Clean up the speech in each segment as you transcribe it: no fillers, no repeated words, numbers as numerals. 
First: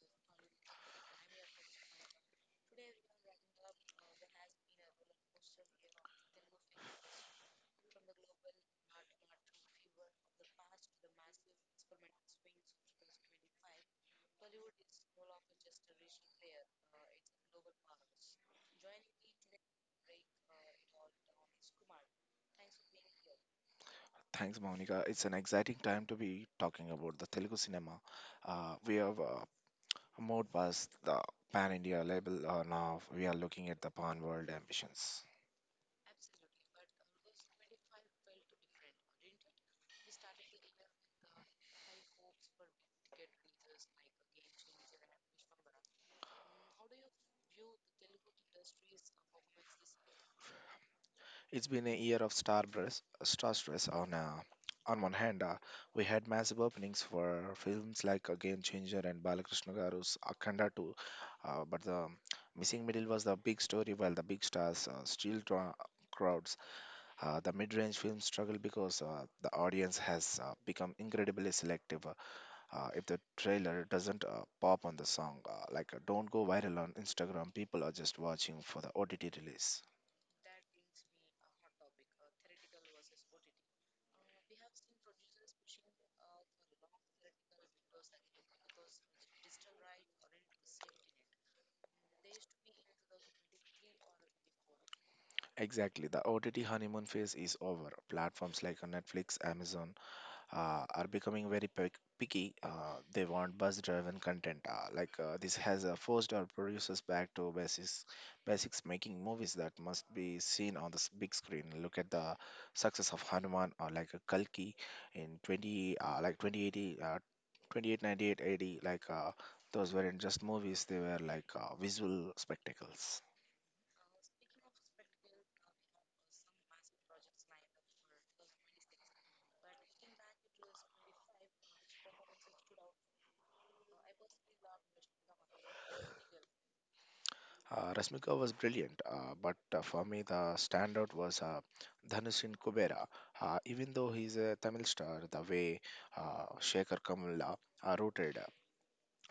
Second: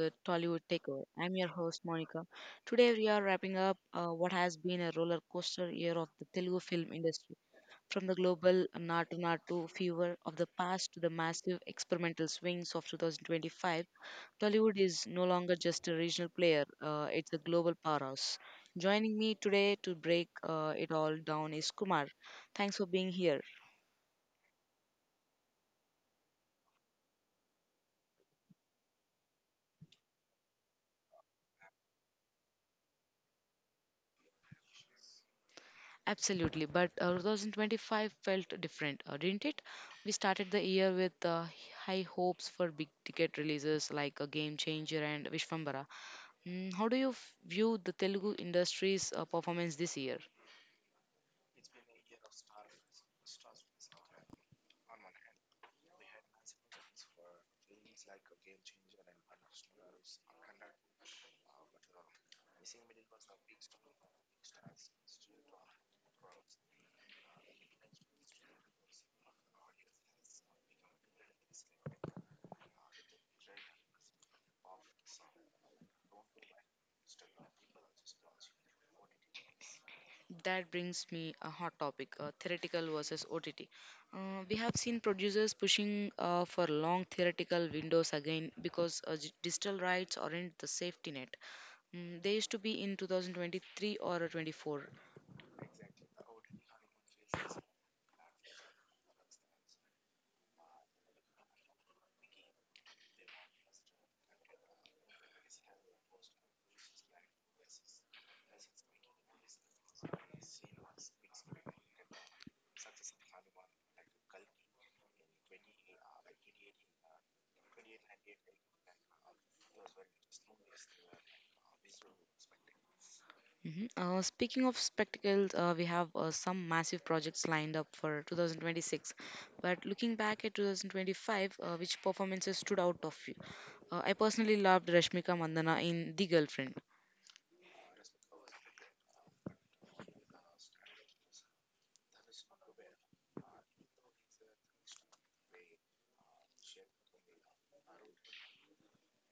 the Tollywood Takeover. I'm your host Monica. Today we are wrapping up what has been a roller coaster year of the Telugu film industry, from the global Natu Natu fever of the past to the massive experimental swings of 2025. Tollywood is no longer just a regional player; it's a global powerhouse. Joining me today to break it all down is Kumar. Thanks for being here. Thanks, Monica. It's an exciting time to be talking about the Telugu cinema. We have moved past the pan India label now. We are looking at the pan world ambitions. Absolutely, but 2025 felt different, didn't it? We started the year with high hopes for big ticket releases like Game Changer and Vishwambara. How do you view the Telugu industry's performance this year? It's been a year of star stress. On one hand, we had massive openings for films like Game Changer and Balakrishna Garu's Akhanda 2, but the missing middle was the big story, while the big stars still draw crowds. The mid-range films struggle because the audience has become incredibly selective. If the trailer doesn't pop on the song, like don't go viral on Instagram, people are just watching for the OTT release. That brings me a hot topic, theoretical versus OTT. We have seen producers pushing for long theoretical windows again because digital rights aren't the safety net. They used to be in 2023 or 24. Exactly, the OTT honeymoon phase is over. Platforms like Netflix, Amazon, are becoming very picky. They want buzz driven content. Like this has forced our producers back to basics making movies that must be seen on the big screen. Look at the success of Hanuman or like a Kalki in 20 2080 28 98 80. Like those weren't just movies; they were like visual spectacles. Mhm. Speaking of spectacles, we have some massive projects lined up for 2026. But looking back at 2025, which performances stood out of you? I personally loved Rashmika Mandana in The Girlfriend. Rasmika was brilliant, but for me the standout was Dhanush in Kubera. Even though he's a Tamil star, the way Shekhar Kamala rooted uh,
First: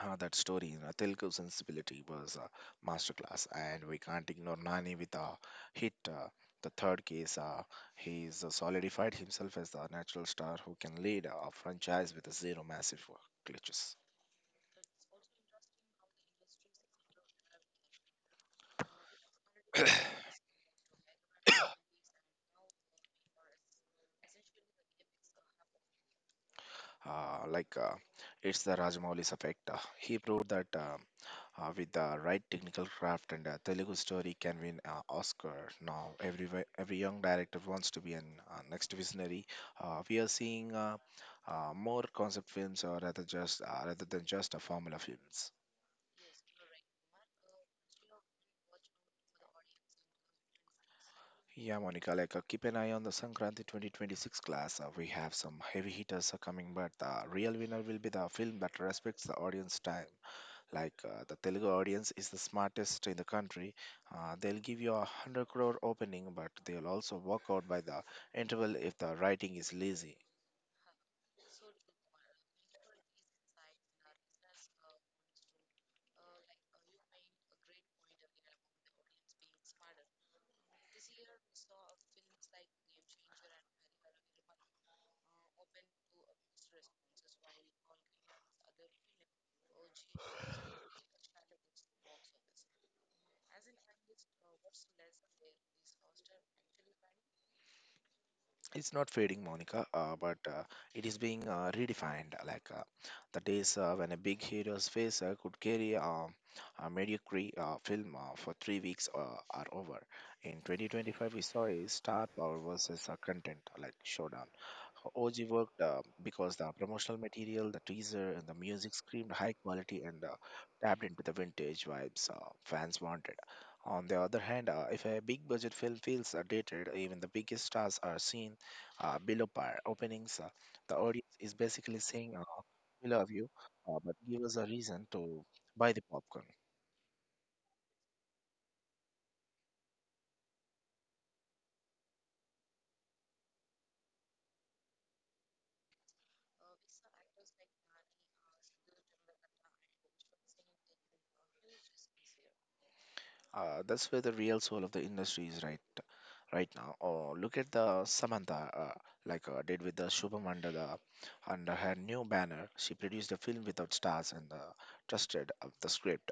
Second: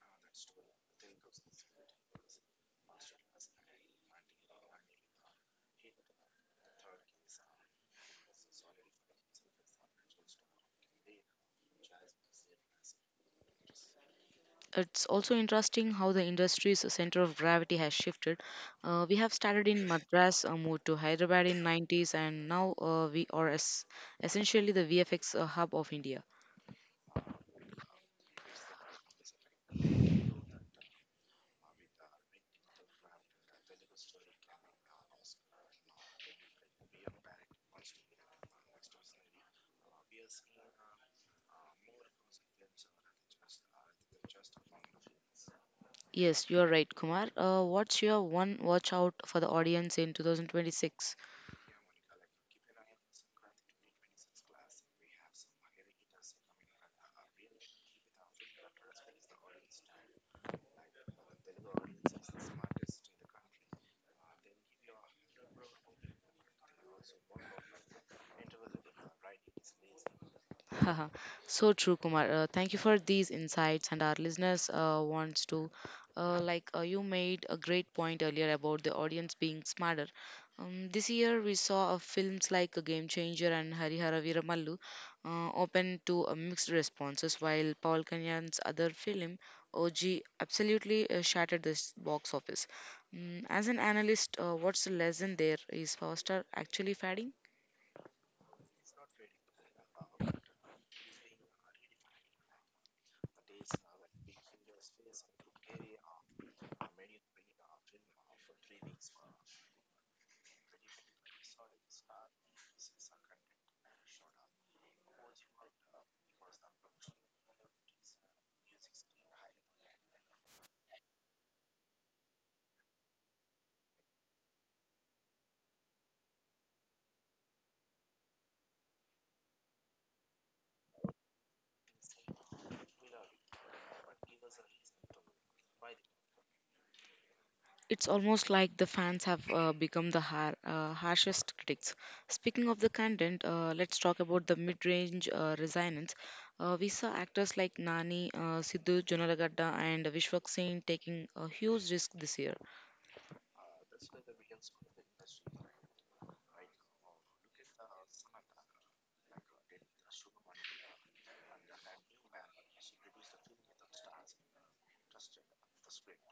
uh, that story in a Telugu sensibility was a masterclass, and we can't ignore Nani with a hit. The third case, he's solidified himself as the natural star who can lead a franchise with zero massive glitches. It's also interesting how the industry's center of gravity has shifted. We have started in Madras, moved to Hyderabad in '90s, and now we are essentially the VFX hub of India. Uh, like uh, It's the Rajamoulis effect. He proved that with the right technical craft and a Telugu story can win an Oscar. Now, every young director wants to be an next visionary. We are seeing more concept films, or rather than just a formula films. Yes, you are right, Kumar. What's your one watch out for the audience in 2026? Yeah, Monica, like keep an eye on the Sankranti 2026 class. We have some heavy hitters are coming, but the real winner will be the film that respects the audience time. Like the Telugu audience is the smartest in the country. They'll give you 100 crore opening, but they'll also walk out by the interval if the writing is lazy. Haha, so true, Kumar. Thank you for these insights, and our listeners wants to, like you made a great point earlier about the audience being smarter. This year we saw films like A Game Changer and Harihara Viramallu open to mixed responses, while Paul Kalyan's other film OG absolutely shattered this box office. As an analyst, what's the lesson there? Is Foster actually fading? It's not fading, Monica, but it is being redefined. Like the days when a big hero's face could carry a mediocre film for 3 weeks are over. In 2025, we saw a star power versus a content like showdown. OG worked because the promotional material, the teaser, and the music screamed high quality and tapped into the vintage vibes fans wanted. On the other hand, if a big budget film feels dated, even the biggest stars are seen below par openings, the audience is basically saying, We love you, but give us a reason to buy the popcorn. It's almost like the fans have become the harshest critics. Speaking of the content, let's talk about the mid-range resonance. We saw actors like Nani, Sidhu Jonalagadda, and Vishwak Singh taking a huge risk this year. That's where the real soul of the industry is right now. Or look at the Samantha, did with the Shubham under her new banner. She produced a film without stars and trusted of the script.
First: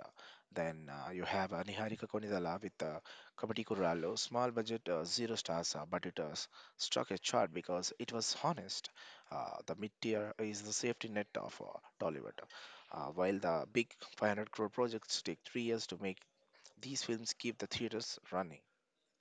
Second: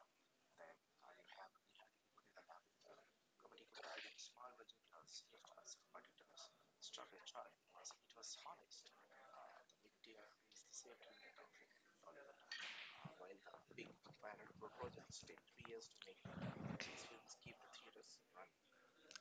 Then you have Niharika Konidala with Kabati Kuralo, small budget, zero stars, but it struck a chart because it was honest. The mid tier is the safety net of Tollywood, while the big 500 crore projects take 3 years to make these films keep the theaters running.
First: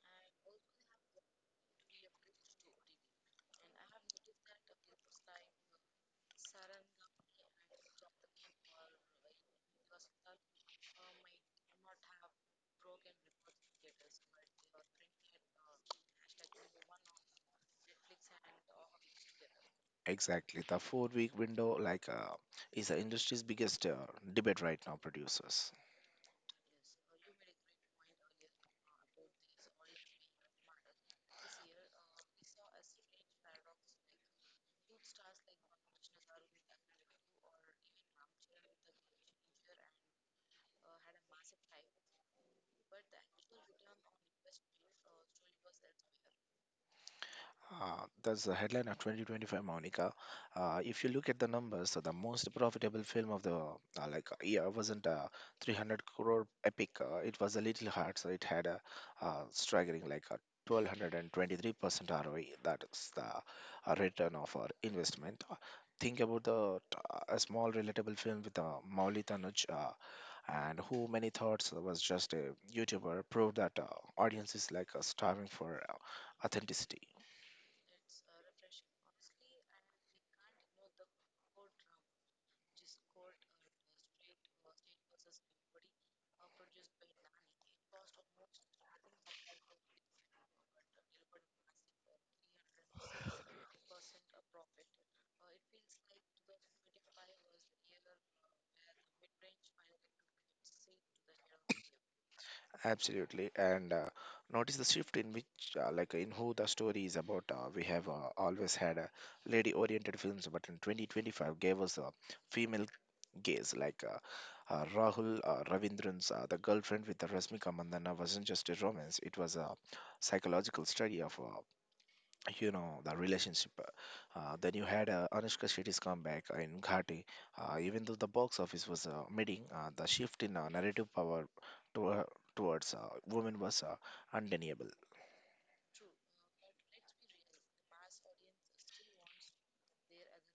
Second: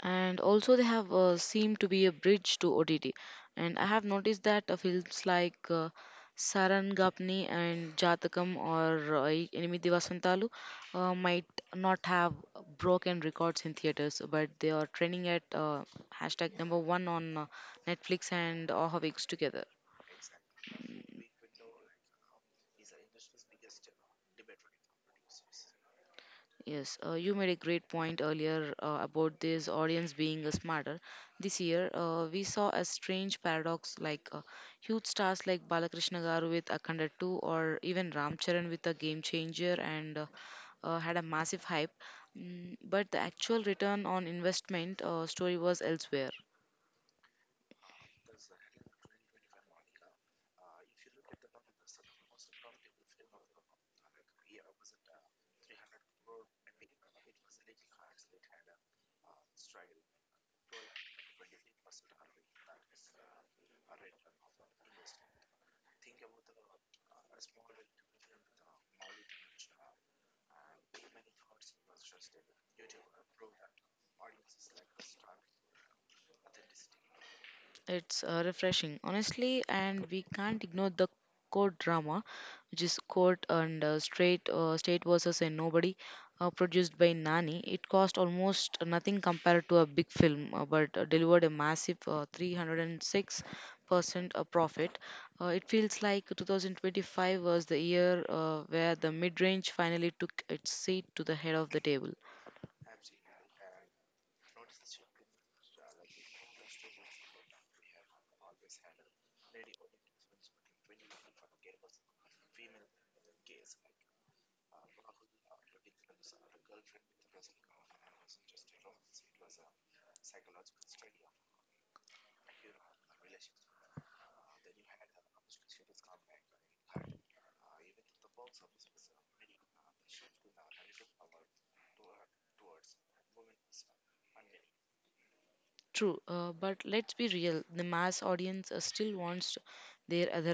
And also they have seemed to be a bridge to OTT. And I have noticed that films like Sarangapani and Jatakam or Enimidi Vasantalu might not have broken records in theaters, but they are trending at hashtag number one on Netflix and Ahavix together. Exactly. The 4 week window like is the industry's biggest debate right now producers. Yes, you made a great point earlier about this audience being smarter. This year, we saw a strange paradox like huge stars like Balakrishna Garu with Akhanda 2 or even Ram Charan with a game changer and had a massive hype. But the actual return on investment story was elsewhere. That's the headline of 2025, Monica. If you look at the numbers, so the most profitable film of the year wasn't a 300 crore epic. It was a little hard, so it had a staggering like a 1223% ROI. That is the return of our investment. Think about the a small relatable film with Mauli Tanuj. And who many thoughts was just a YouTuber proved that audience is like starving for authenticity. It's refreshing, honestly, and we can't ignore the court drama, which is court and straight state versus a nobody, produced by Nani. It cost almost nothing compared to a big film, but delivered a massive 306% profit. It feels like 2025 was the year where the mid range finally took its seat to the head of the table. Absolutely, and notice the shift in which, in who the story is about. We have always had lady-oriented films, but in 2025 gave us a female gaze. Like Rahul Ravindran's The Girlfriend with the Rashmika Mandana wasn't just a romance; it was a psychological study of the relationship. Uh, then you had Anushka Shetty's comeback in Ghati, even though the box office was meeting, the shift in narrative power to, towards women was undeniable. True, but let's be real. The mass audience still wants their other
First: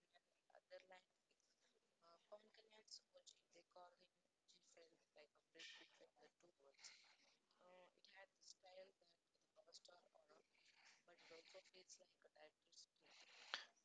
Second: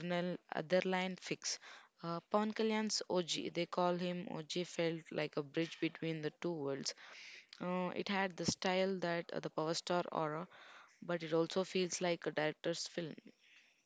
otherline fix. Pawan Kalyan's OG, they call him OG, felt like a bridge between the two worlds. It had the style that the power star aura, but it also feels like a director's film.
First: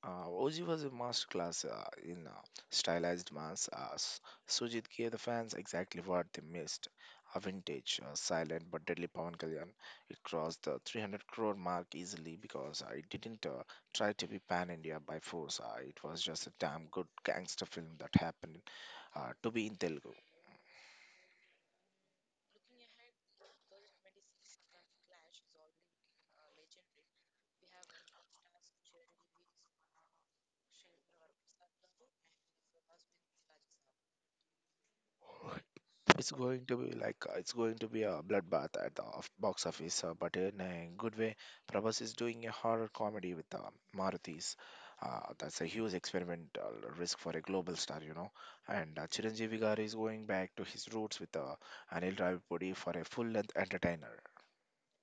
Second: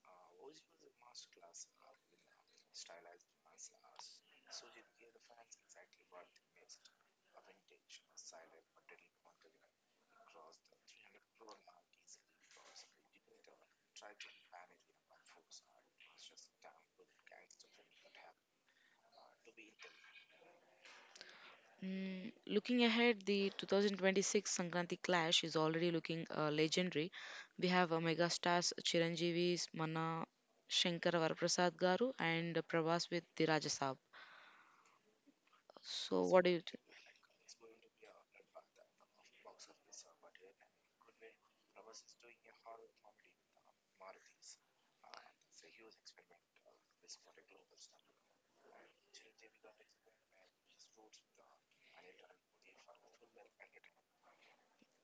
OG was a masterclass in stylized mass. Sujit gave the fans exactly what they missed. A vintage, silent but deadly Pawan Kalyan. It crossed the 300 crore mark easily because it didn't try to be pan India by force. It was just a damn good gangster film that happened to be in Telugu. Looking ahead, the 2026 Sankranti clash is already looking legendary. We have mega stars Chiranjeevi's Mana Shankar Varaprasad Garu and Prabhas with the Rajasab. So It's what do you going to be like it's going to be a bloodbath at the box office, but in a good way. Prabhas is doing a horror comedy with Maruthis. That's a huge experimental risk for a global star, you know. And Chiranjeevi Garu is going back to his roots with Anil Ravipudi for a full-length entertainer.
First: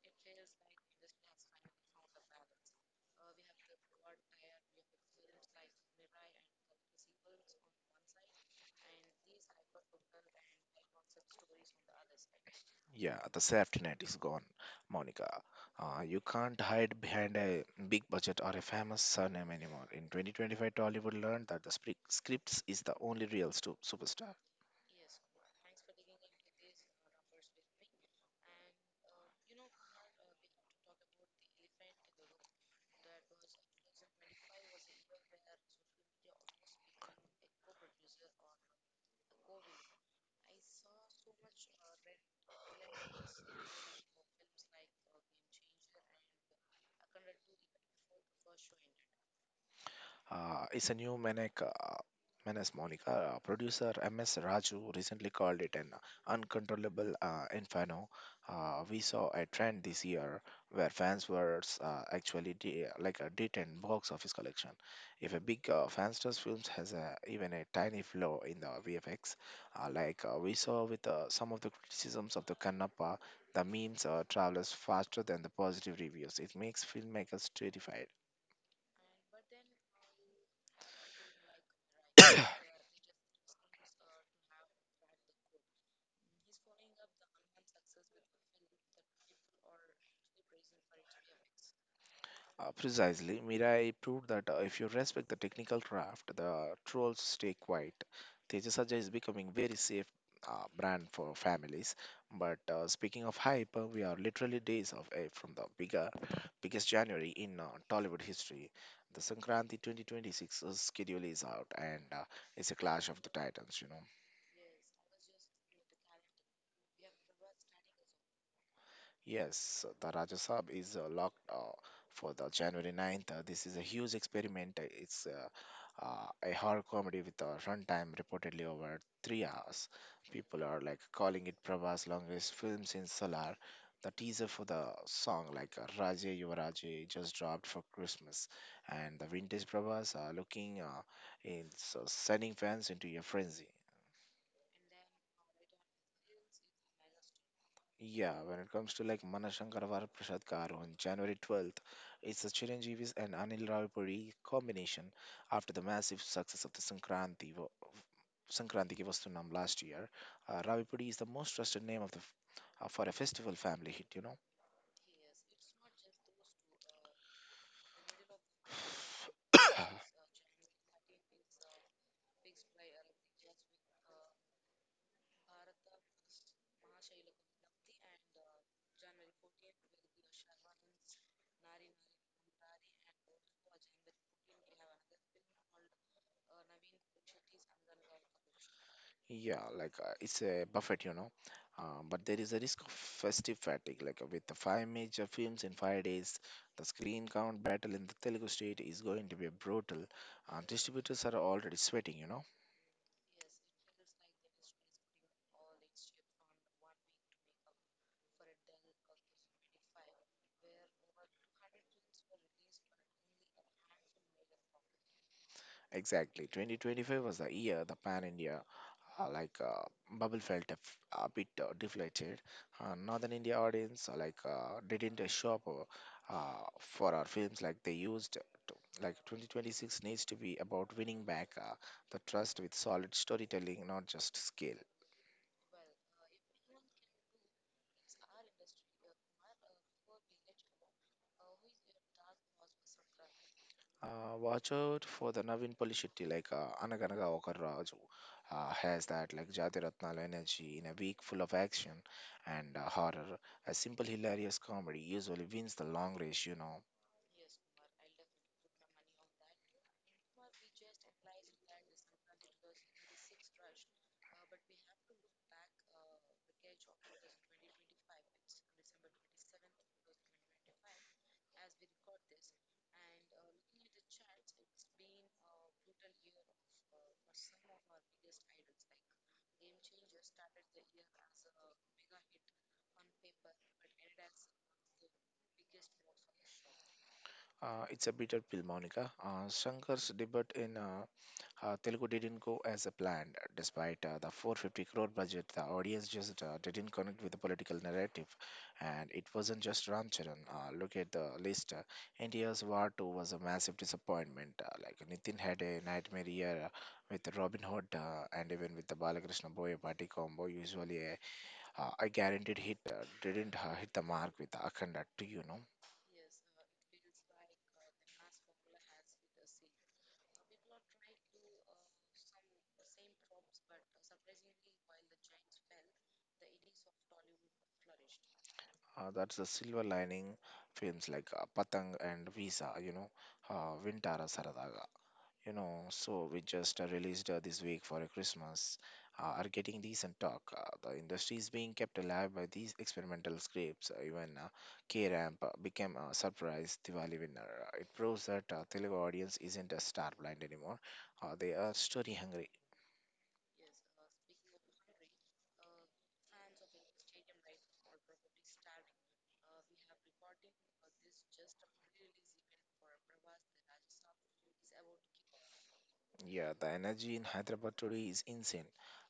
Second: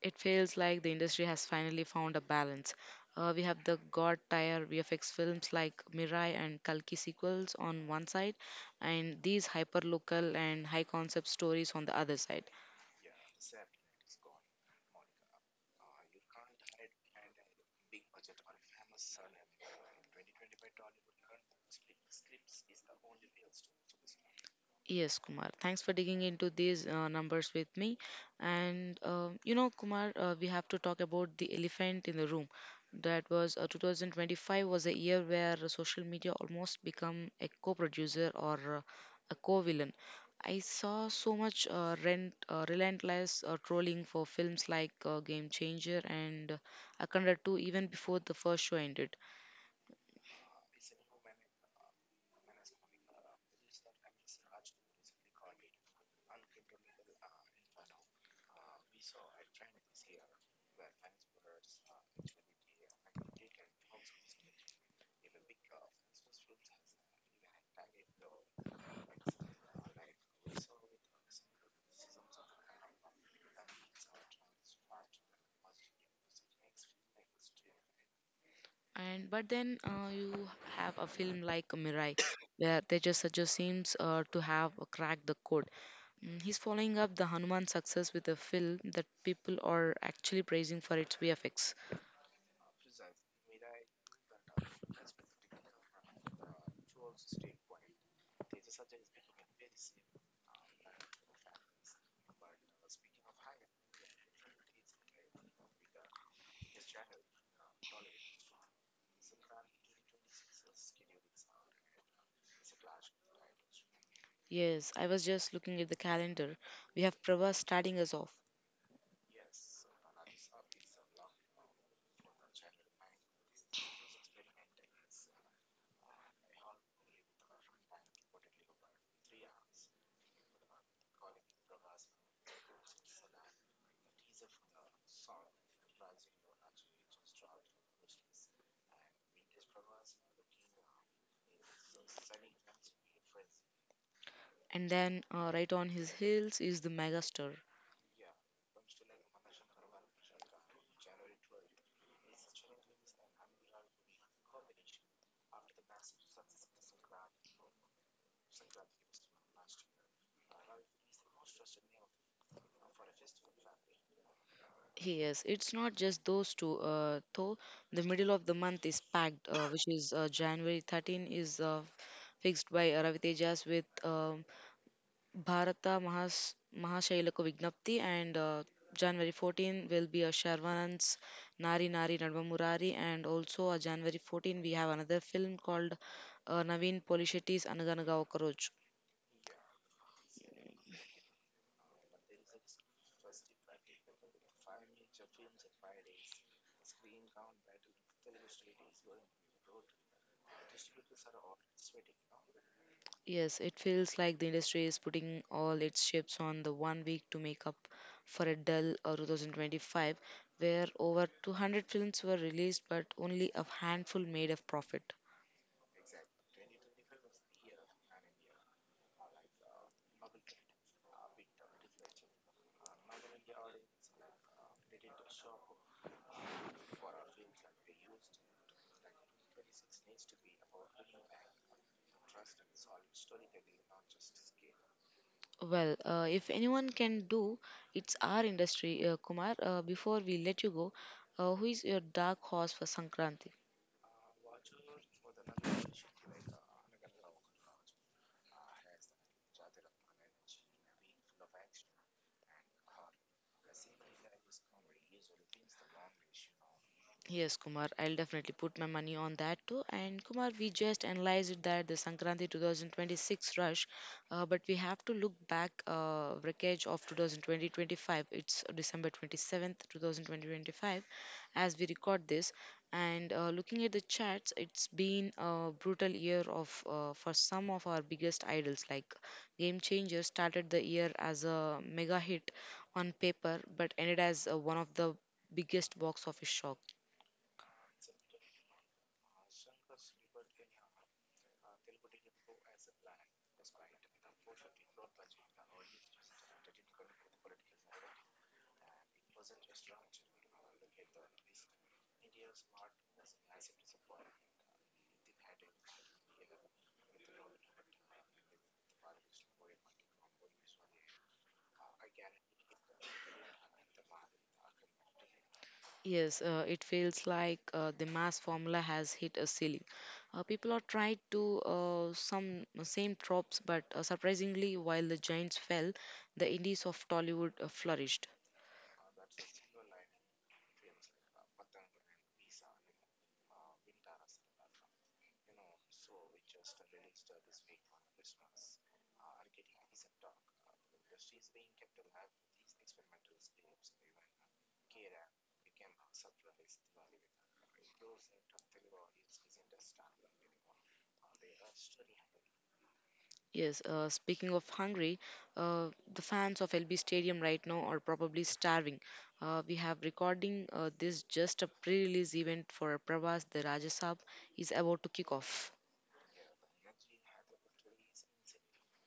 it feels like the industry has finally found a balance. We have the god tier VFX films like Mirai and Kalki sequels on one side, and these hyper local and high concept stories on the other side. Yeah, the safety net is gone, Monica. You can't hide behind a big budget or a famous surname anymore. In 2025, Tollywood learned that the scripts is the only real superstar. Yes, Kumar. Thanks for digging into these numbers with me. And you know, Kumar, we have to talk about the elephant in the room. That was, 2025 was a year where social media almost become a co-producer or a co-villain. I saw so much relentless trolling for films like Game Changer and Akanda 2 even before the first show ended. It's a new menace, Monica. Producer MS Raju recently called it an uncontrollable inferno. We saw a trend this year where fans were actually like a D10 box office collection. If a big fansters films has a, even a tiny flaw in the VFX, we saw with some of the criticisms of the Kannappa, the memes travels faster than the positive reviews. It makes filmmakers terrified. And but then you have a film like Mirai where they just seems to have cracked the code. He's following up the Hanuman success with a film that people are actually praising for its VFX. Precisely, Mirai proved that if you respect the technical craft, the trolls stay quiet. Tejasaja is becoming very safe brand for families. But speaking of hype, we are literally days away from the biggest January in Tollywood history. The Sankranti 2026 schedule is out, and it's a clash of the titans. You know. Yes, I was just looking at the calendar. We have Prabhas starting us off, Yes, the Rajya Sab is locked for the January 9th. This is a huge experiment. It's a horror comedy with a runtime reportedly over 3 hours. People are like calling it Prabhas' longest film since Solar. The teaser for the song like Raje Yuvaraje just dropped for Christmas, and the vintage Prabhas are looking in so sending fans into a frenzy. and then right on his heels is the megastar. Yeah, when it comes to like Manashankar Prasad Garu on January 12th, it's the Chiranjeevi's and Anil Rawalpindi combination after the massive success of the Sankranti Ki Vastu Naam last year. Rawalpindi is the most trusted name of for a festival family hit, you know. Yes, it's not just those two, though. The middle of the month is packed, which is January 13 is fixed by Ravi Tejas with Bharata Mahashailaka Vignapti, and January 14 will be a Sharvanand's Nari Nari Nadva Murari, and also January 14 we have another film called Naveen Polishetti's Anaganaga Okaroj. Yeah, like it's a buffet, you know. But there is a risk of festive fatigue, like with the five major films in 5 days, the screen count battle in the Telugu state is going to be brutal. Distributors are already sweating, you know. Yes, it feels like the industry is putting all its chips on the one week to make up for a dull 2025 where over 200 films were released but only a handful made a profit. Exactly. 2025 was the year the Pan India uh, like uh, bubble felt a bit deflated. Northern India audience didn't show up for our films like they used to. Like 2026 needs to be about winning back the trust with solid storytelling, not just skill. Well, if anyone can do, it's our industry. Kumar, before we let you go, who is your dark horse for Sankranti? Watch out for the Navin Polishetty, like Anaganaga Okaraju, has that like Jati Ratnala energy in a week full of action and horror. A simple hilarious comedy usually wins the long race, you know. Yes, Kumar, I'll definitely put my money on that too. And Kumar, we just analyzed that the Sankranti 2026 rush, but we have to look back wreckage of 2020. It's December 27th, 2025, as we record this. And looking at the charts, it's been a brutal year of for some of our biggest idols. Like Game Changer started the year as a mega hit on paper, but ended as one of the biggest box office shock. It's a bitter pill, Monica. Shankar's debut in Telugu didn't go as a planned. Despite the 450 crore budget, the audience just didn't connect with the political narrative. And it wasn't just Ram Charan. Look at the list. India's War 2 was a massive disappointment. Like Nitin had a nightmare year with Robin Hood and even with the Balakrishna Boyapati combo, usually a guaranteed hit, didn't hit the mark with Akhanda 2, you know. Yes, it feels like the mass formula has hit a ceiling. People are trying to some same tropes, but surprisingly, while the giants fell, the indies of Tollywood flourished. That's the silver lining films like Patang and Visa, you know, Vintara Saradaga. You know, so we just released this week for a Christmas are getting decent talk. The industry is being kept alive by these experimental scripts. Even K-Ramp became a surprise Diwali winner. It proves that Telugu audience isn't a star blind anymore. They are story hungry. Yes, speaking of hungry, the fans of LB Stadium right now are probably starving. We have recording this just a pre-release event for Prabhas. The Rajasab is about to kick off. Yeah, the energy in Hyderabad today is insane.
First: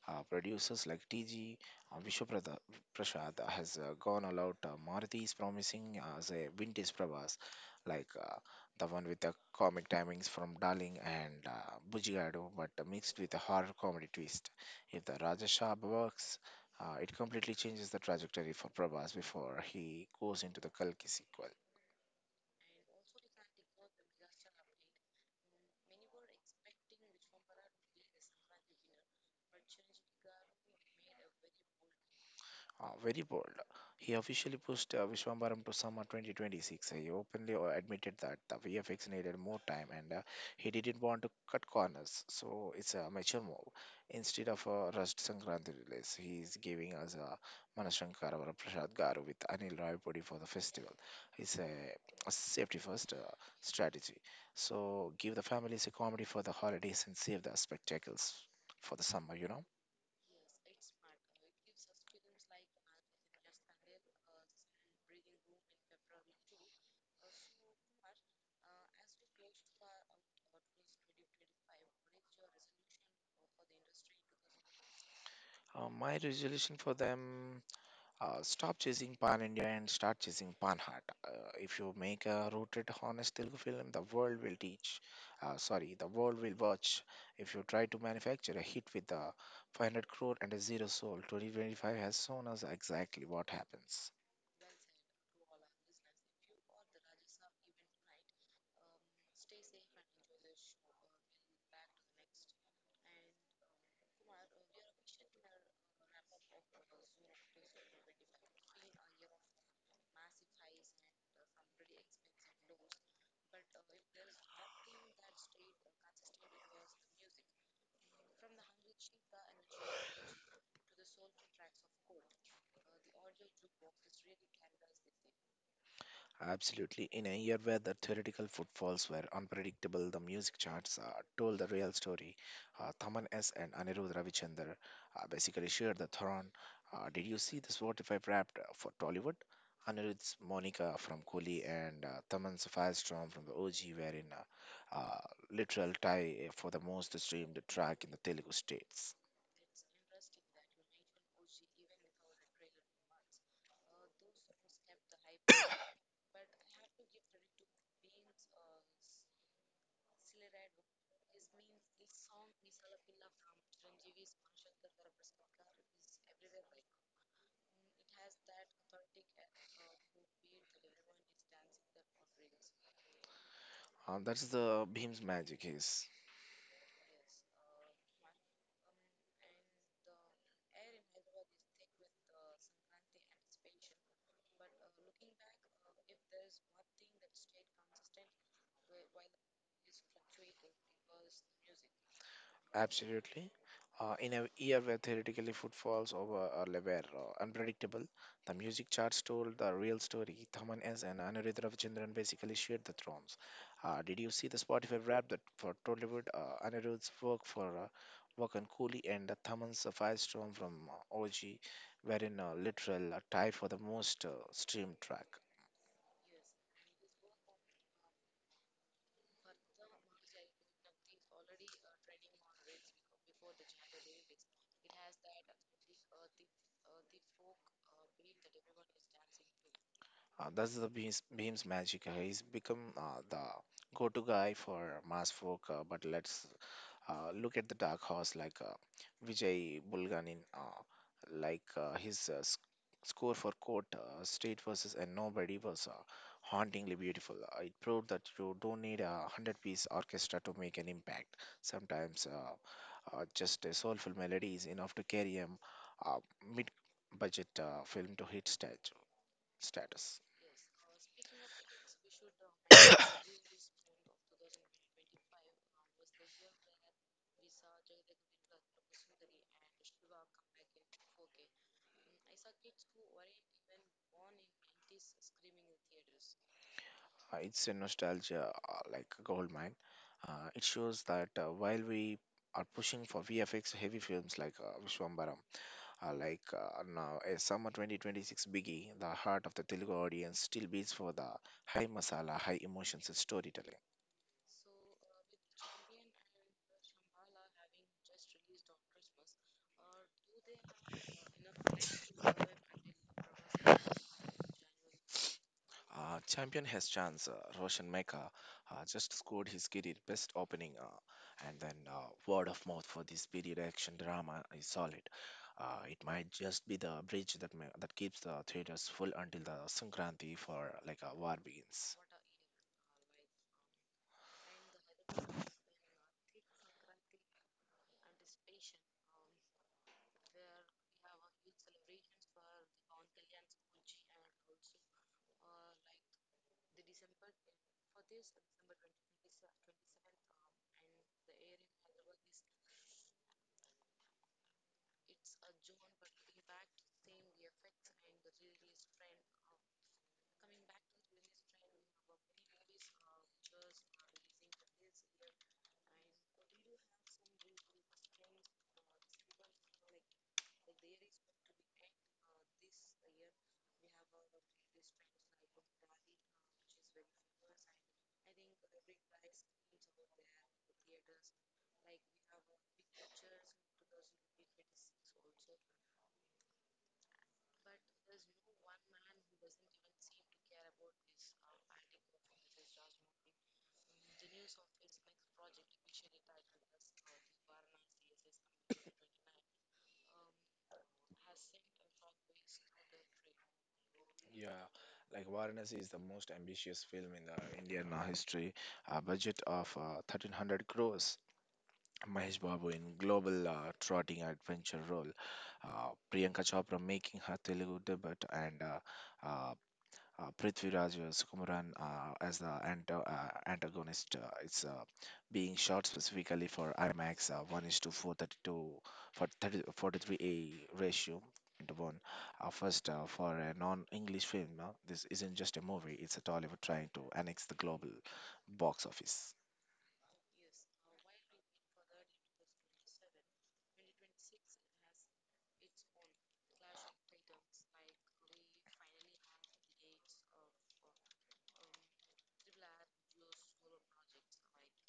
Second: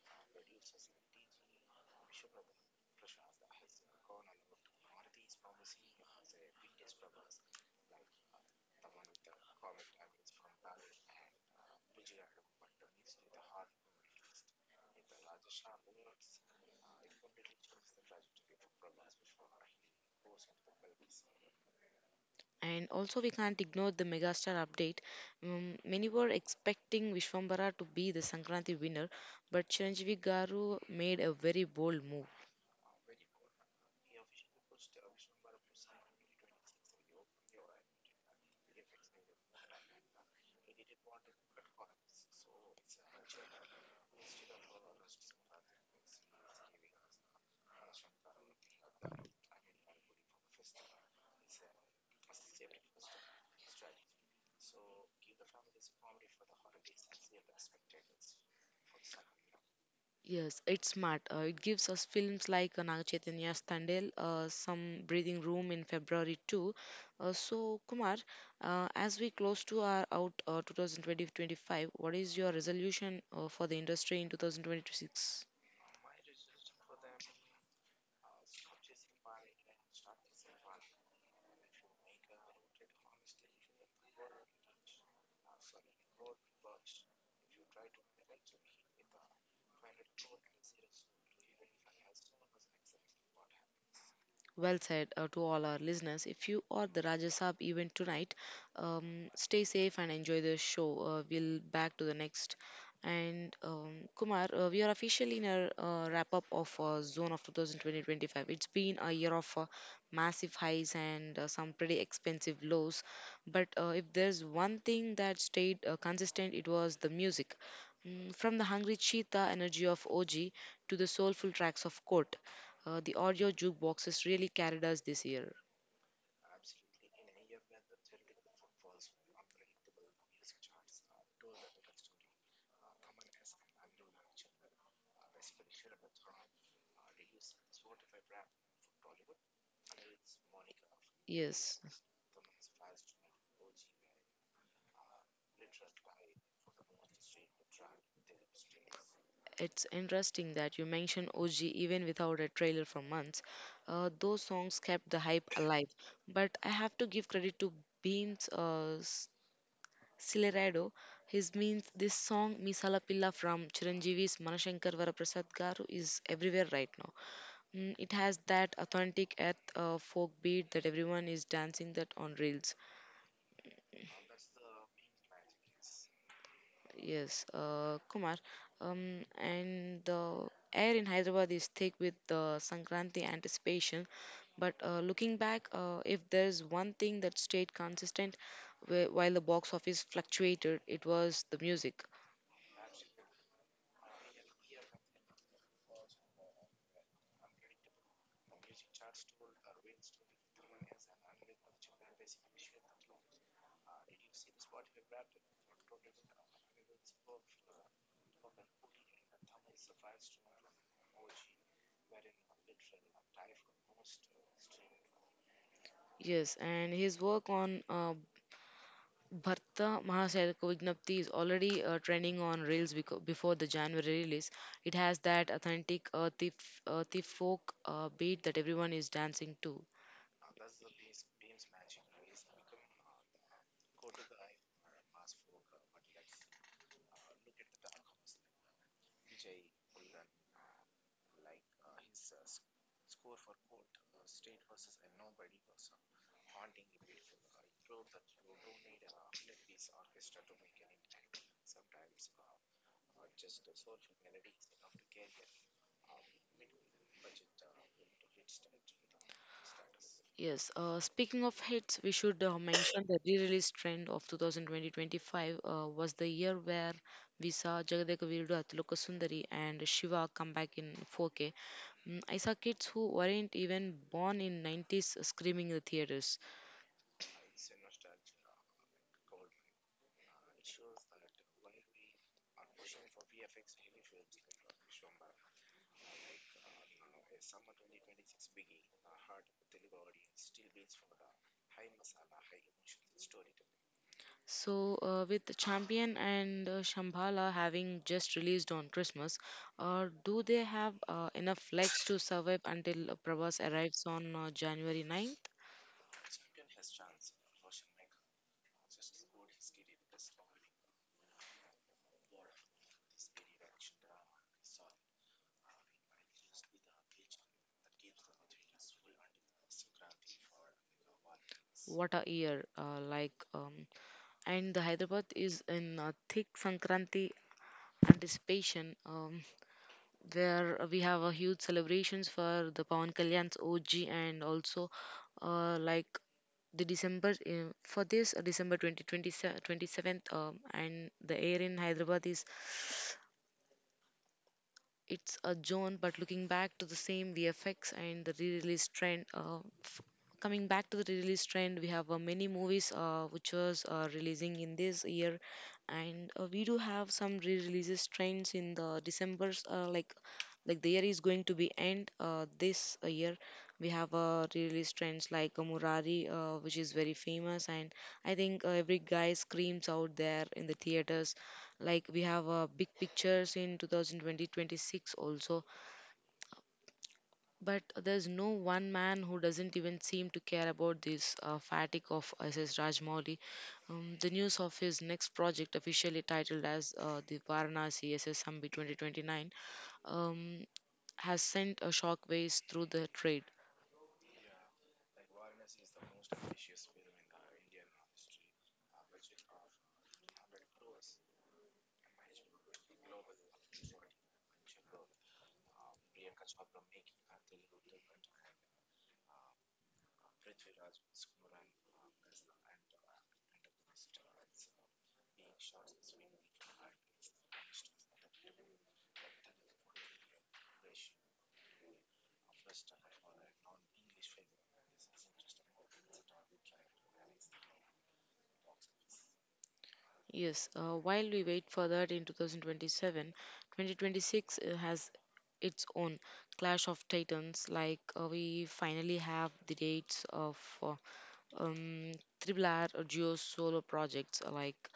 Producers like TG, uh, Vishwaprada- Prasad has gone all out. Maruti is promising a vintage Prabhas, like the one with the comic timings from Darling and Bujigadu, but mixed with a horror comedy twist. If the Raja Shah works, it completely changes the trajectory for Prabhas before he goes into the Kalki sequel. And also, we can't ignore the megastar update. Many were expecting Vishwambara to be the Sankranti winner, but Chiranjeevi Garu made a very bold move. Ah, very bold. He officially pushed Vishwambaram to summer 2026. He openly admitted that the VFX needed more time, and he didn't want to cut corners. So it's a mature move. Instead of a rushed Sankranti release, he is giving us a Manashankar or a Prasad Garu with Anil Raipodi for the festival. It's a safety first strategy. So give the families a comedy for the holidays and save the spectacles for the summer. Yes, it's smart. It gives us films like Naga Chaitanya's Tandel some breathing room in February too. So, Kumar, as we close to our out 2020-25, is your resolution for the industry in 2026? My resolution for them. Stop chasing Pan India and start chasing Pan Heart. If you make a rooted, honest Telugu film, the world will teach. Sorry, the world will watch. If you try to manufacture a hit with a 500 crore and a zero soul, 2025 has shown us exactly what happens. Well said to all our listeners. If you are the Rajya Saab event tonight, stay safe and enjoy the show. We'll back to the next. And Kumar, we are officially in our wrap up of Zone of 2025. It's been a year of massive highs and some pretty expensive lows. But if there's one thing that stayed consistent, it was the music. From the hungry cheetah energy of OG to the soulful tracks of Court, the audio jukeboxes really carried us this year. Absolutely. In a year where the theoretical footfalls were unpredictable, the music charts told the real story. Thaman S. and Anirudh Ravichander basically shared the throne. Did you see the Spotify wrapped for Tollywood? Anirudh's Monica from Koli Yes, and Thaman's Firestorm from the OG were in a literal tie for the most streamed track in the Telugu states. it's interesting that you mentioned OG even without a trailer for months. Those songs kept the hype alive. But I have to give credit to Beans Silerado. His means this song Misala Pilla from Chiranjeevi's Manashankar Varaprasad Garu is everywhere right now. It has that authentic earth folk beat that everyone is dancing that on reels. That's the Bhim's magic is. Yes, Kumar. And the air in Hyderabad is thick with the Sankranti anticipation. But looking back, if there's one thing that stayed consistent while the box office fluctuated, it was the music. Absolutely. In a year where theoretically footfalls over were unpredictable, the music charts told the real story. Thaman S and Anirudh Ravichandran basically shared the thrones. Did you see the Spotify rap that for Tollywood? Anirudh's work on Cooley and Thaman's Firestorm from OG were in a literal tie for the most streamed track. Yes, and his work on Bharta Mahasayaka Vignapti is already trending on Reels before the January release. It has that authentic earthy, earthy folk beat that everyone is dancing to. That's the Beam's magic. He's become the go-to guy for mass folk, but let's look at the dark horse like Vijay Bulganin, like his score for Court State versus and Nobody was hauntingly beautiful. It proved that you don't need a hundred-piece orchestra to make an impact. Sometimes just a soulful melody is enough to carry a uh, mid-budget film to hit status. Yes, speaking of hits, we should mention the re-release trend of 2020-25 was the year where we saw Jagadeక Veerudu Atiloka Sundari and Shiva come back in 4K. I saw kids who weren't even born in '90s screaming in the theaters. It's a nostalgia like a gold mine. It shows that while we are pushing for VFX heavy films like Vishwambaram, like now a summer 2026 biggie, the heart of the Telugu audience still beats for the high masala, high emotions storytelling. So with Champion and Shambhala having just released on Christmas, do they have enough legs to survive until Prabhas arrives on January 9th? Champion has chance. Roshan Mecca just scored his career best opening, and then word of mouth for this period action drama is solid. It might just be the bridge that keeps the theaters full until the Sankranti for like a war begins. What a year! And the Hyderabad is in a thick Sankranti anticipation, where we have a huge celebrations for the Pawan Kalyan's OG and also, like the December for this December 2027. And the air in Hyderabad is it's a zone, but looking back to the same VFX and the re-release trend, f- coming back to the re-release trend, we have many movies which was releasing in this year, and we do have some re-releases trends in the December's, like the year is going to be end this year. We have re-release trends like murari, which is very famous, and I think every guy screams out there in the theaters. Like we have big pictures in 2020 also. But there's no one man who doesn't even seem to care about this fatigue of SS Rajmouli. The news of his next project officially titled as the Varanasi SS Summit 2029 um, has sent a shockwaves through the trade. Yeah, like Varanasi is the most ambitious film in the Indian history. A budget of 1300 crores. Mahesh Babu in global trotting adventure role, Priyanka Chopra making her Telugu debut, and uh, Prithviraj Sukumaran as the antagonist. It's being shot specifically for IMAX 1 is to 432 for 30, 43 a ratio into one. First, for a non-English film, this isn't just a movie; it's a Tollywood trying to annex the global box office. Yes, while we wait for that in 2027, 2026 has its own clash of titans. We finally have the dates of um, triple R or Geo solo projects.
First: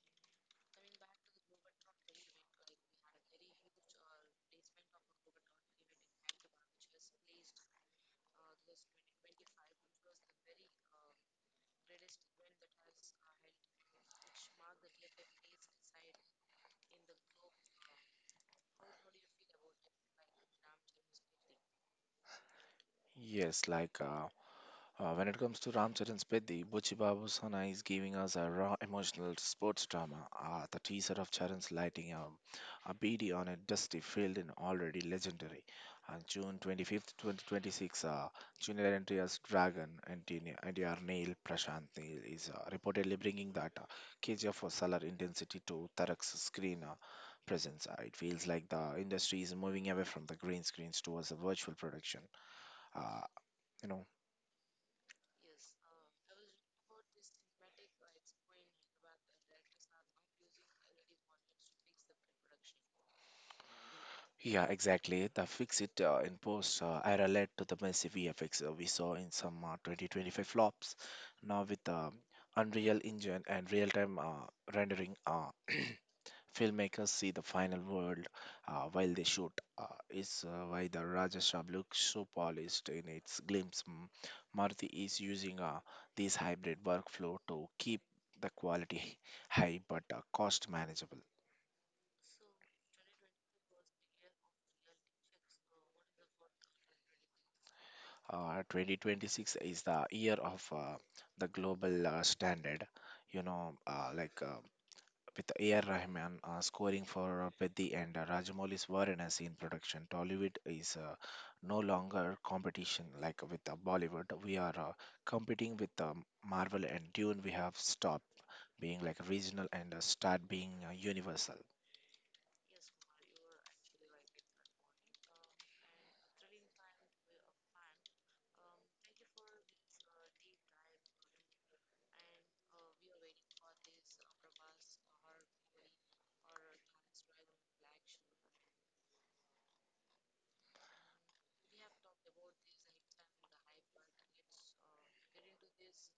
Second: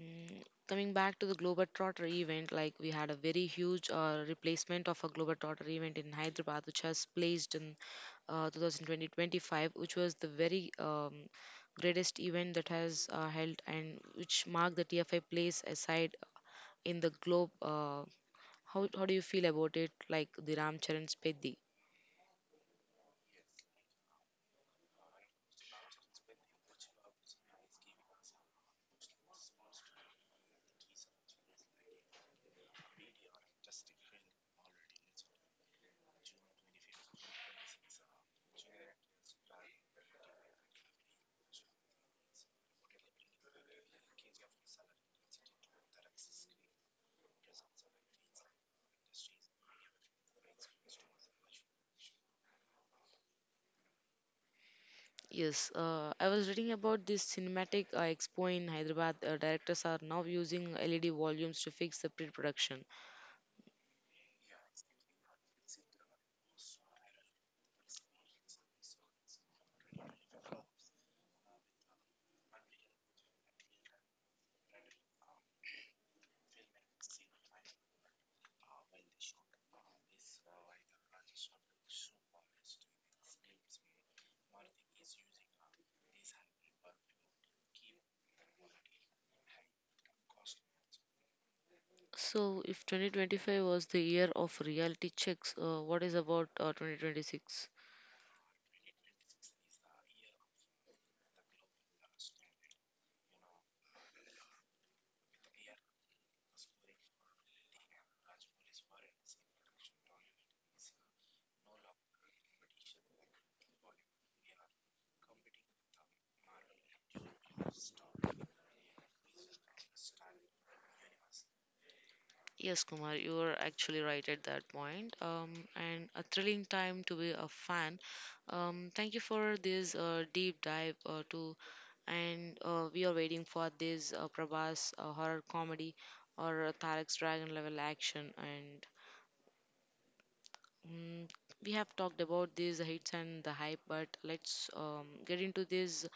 mm, Coming back to the Globetrotter event, like we had a very huge replacement of a Globetrotter event in Hyderabad, which has placed in 2020, which was the very greatest event that has held and which marked the TFI place aside in the globe. How do you feel about it, like the Ram Charan Spedi? Yes, like, when it comes to Ramcharan's Bedi, Buchi Babu Sana is giving us a raw emotional sports drama. The teaser of Charan's lighting a BD on a dusty field in already legendary. On June 25th, 2026, Junior NTR's Dragon and NTR Neil Prashant Neil is reportedly bringing that KGF for solar intensity to Tarak's screen presence. It feels like the industry is moving away from the green screens towards the virtual production. Uh, you know Yes, I was reading about this cinematic expo in Hyderabad. Directors are now using LED volumes to fix the pre-production. Yeah, exactly. The fix it in post, I relate to the massive VFX we saw in some 2025 flops. Now, with Unreal Engine and real time rendering, filmmakers see the final world while they shoot. Is why the Rajasthan looks so polished in its glimpse. Maruti is using this hybrid workflow to keep the quality high but cost manageable. So, if 2025 was the year of reality checks, what is about 2026? 2026 is the year of the global standard. You know, like with A.R. Rahman scoring for Pethi and Rajamouli's Varanasi in production, Tollywood is no longer competition like with Bollywood. We are competing with Marvel and Dune. We have stopped being like regional and start being universal. Yes, Kumar, you are actually right at that point. And a thrilling time to be a fan. Thank you for this deep dive too. And we are waiting for this Prabhas horror comedy or Tarek's Dragon level action. Mm, we have talked about these hits and the hype, but let's get into this.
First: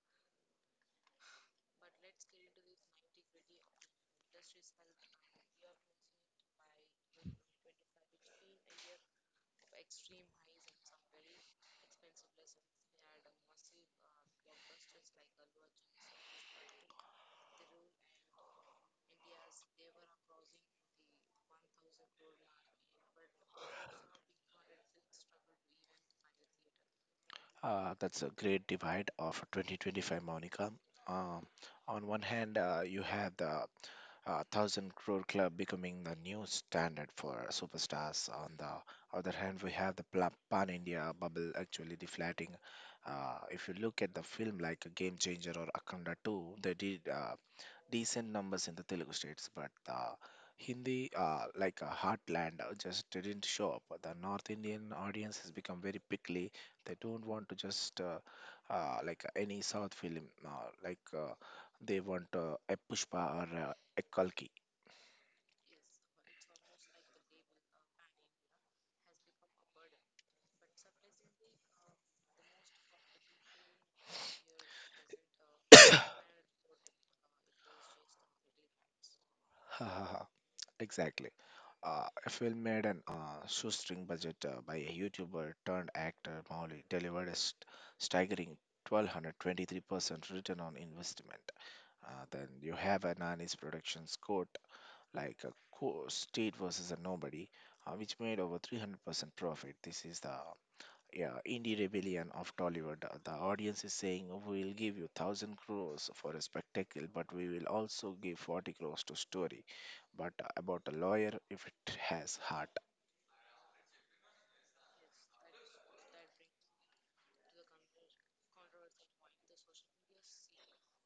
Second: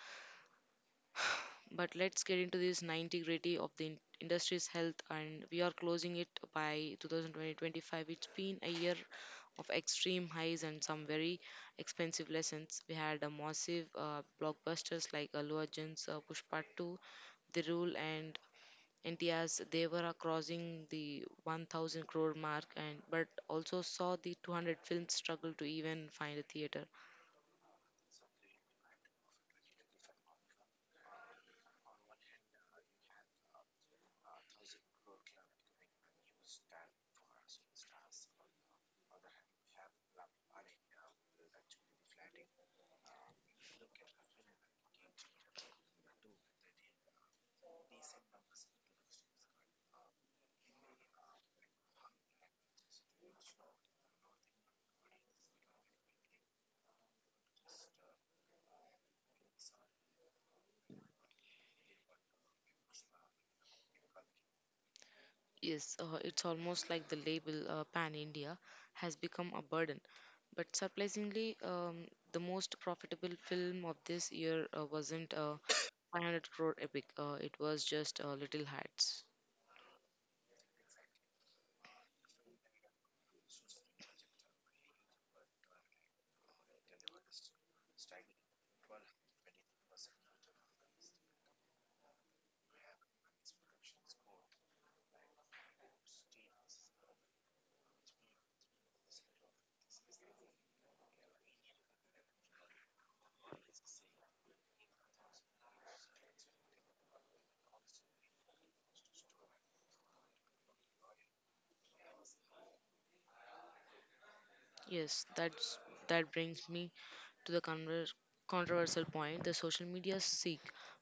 But let's get into this 90 gritty of the industry's health, and we are closing it by 2020. It's been a year of extreme highs and some very expensive lessons. We had a massive blockbusters like Allu Arjun's Pushpa 2, The Rule, and NTRs, they were crossing the 1,000 crore mark, and but also saw the 200 films struggle to even find a theater. That's a great divide of 2025, Monica. Um, on one hand, you have the thousand crore club becoming the new standard for superstars. On the other hand, we have the pan India bubble actually deflating. If you look at the film like a Game Changer or Akhanda 2, they did decent numbers in the Telugu states, but the Hindi, like a heartland, just didn't show up. The North Indian audience has become very pickly. They don't want to just like any South film, like they want a Pushpa or a Kalki. Yes, it's almost like the label Pan India has become a burden. But surprisingly, the most profitable film of this year wasn't a 500 crore epic. It was just Little Hats. Exactly. A film made an shoestring budget by a YouTuber turned actor Mauli delivered a staggering 1223% return on investment. Then you have a Nani's productions court like a state versus a nobody, which made over 300% profit. This is the, yeah, indie rebellion of Tollywood. The audience is saying we'll give you 1000 crores for a spectacle, but we will also give 40 crores to story. But about a lawyer if it has heart. Yes, that brings me to the controversial point, the social media seek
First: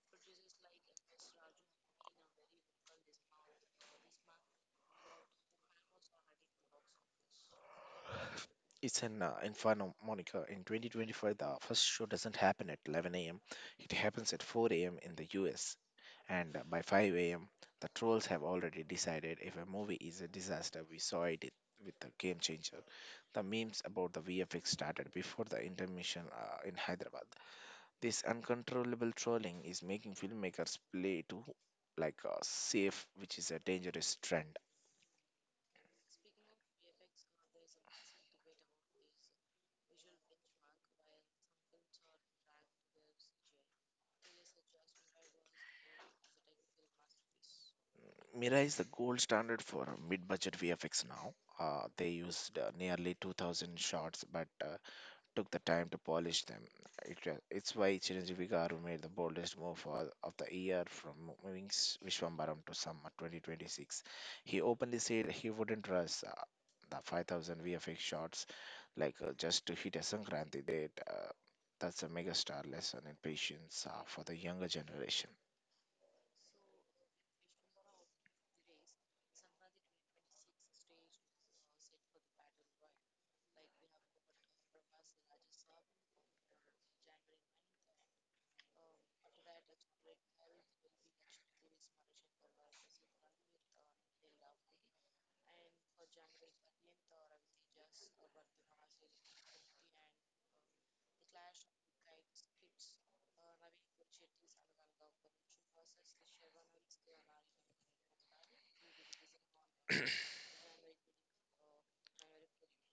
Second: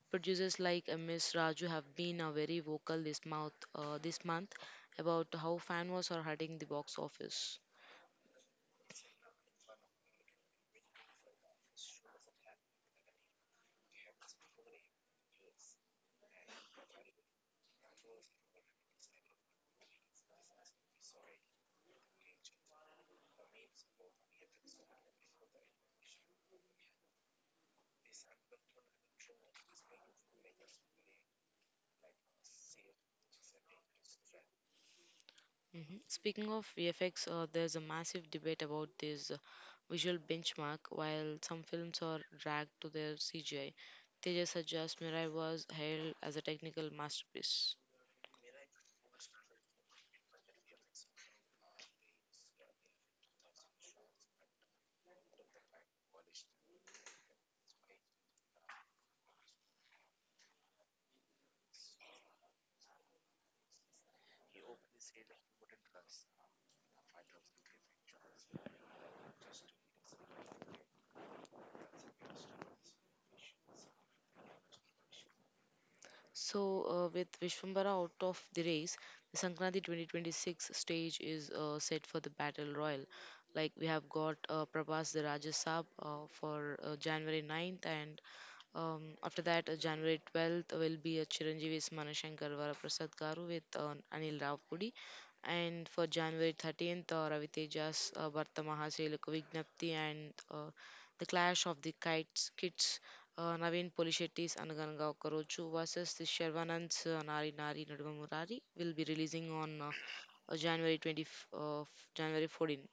producers like Ms. Raju have been very vocal this month about how fan wars are hurting the box office. It's in Fano, Monica. In 2025, the first show doesn't happen at 11 a.m. It happens at 4 a.m. in the U.S. And by 5 a.m., the trolls have already decided if a movie is a disaster. We saw it with the Game Changer. The memes about the VFX started before the intermission in Hyderabad. This uncontrollable trolling is making filmmakers play to like safe, which is a dangerous trend. Mhm. Speaking of VFX, there's a massive debate about this visual benchmark. While some films are dragged to their CGI, Tejas Ajaz Mirai was hailed as a technical masterpiece. Mira is the gold standard for mid-budget VFX now. They used nearly 2,000 shots, but took the time to polish them. It's why Chiranjeevi Garu made the boldest move of the year from moving Vishwambaram to summer 2026. He openly said he wouldn't rush the 5,000 VFX shots, like just to hit a Sankranti date. That's a megastar lesson in patience for the younger generation. So, with Vishwambara out of the race, the Sankranti 2026 stage is set for the Battle Royal. Like we have got Prabhas the Raja Saab for January 9th, and after that, January 12th will be a Chiranjeevi's Manashankar Varaprasad Garu with Anil Ravpudi. And for January 13th, Ravi Teja's Bharta Mahaselika Vignapti, and the Clash of the Kites Kids, Naveen Polishetti's Anaganagao Karochu versus the Shervanand's Nari Nari Naduva Murari will be releasing on January 20, uh, January 14.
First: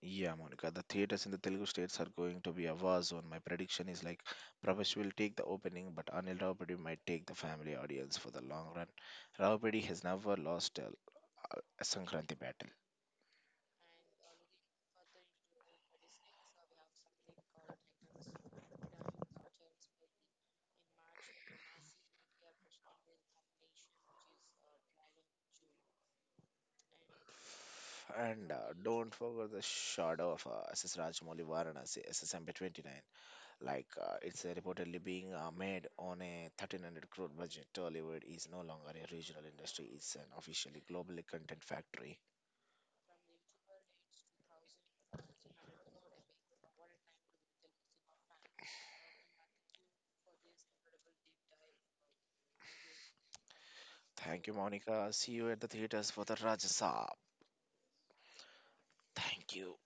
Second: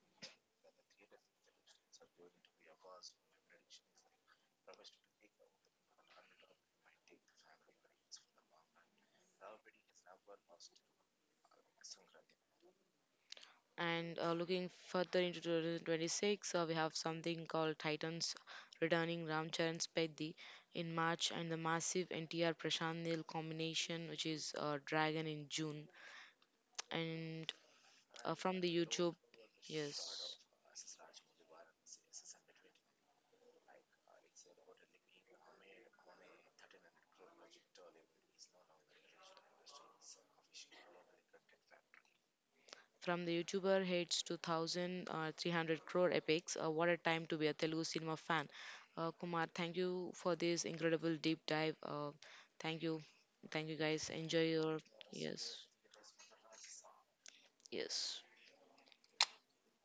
Yeah, Monica, the theaters in the Telugu states are going to be a war zone. My prediction is like Prabhas will take the opening, but Anil Raupadi might take the family audience for the long run. Raupadi has never lost a Sankranti battle. And looking further into 2026, we have something called Titans returning Ramcharan Speddi in March and the massive NTR Prashant Neel combination, which is Dragon in June. And And from the don't YouTube, forget the shadow yes. of S S Rajamouli Varanasi, SSMP29. Like, it's reportedly being made on a 1300 crore budget. Tollywood is no longer a regional industry, it's an officially globally content factory. From the YouTuber hates to 1,300 crore epics, what a time to be a Telugu cinema fan. Kumar, thank you for this incredible deep dive. Thank you. Thank you guys. Enjoy Thank you, your. Monica. See you at Yes. the theaters for the Rajasab. Yes. Thank you.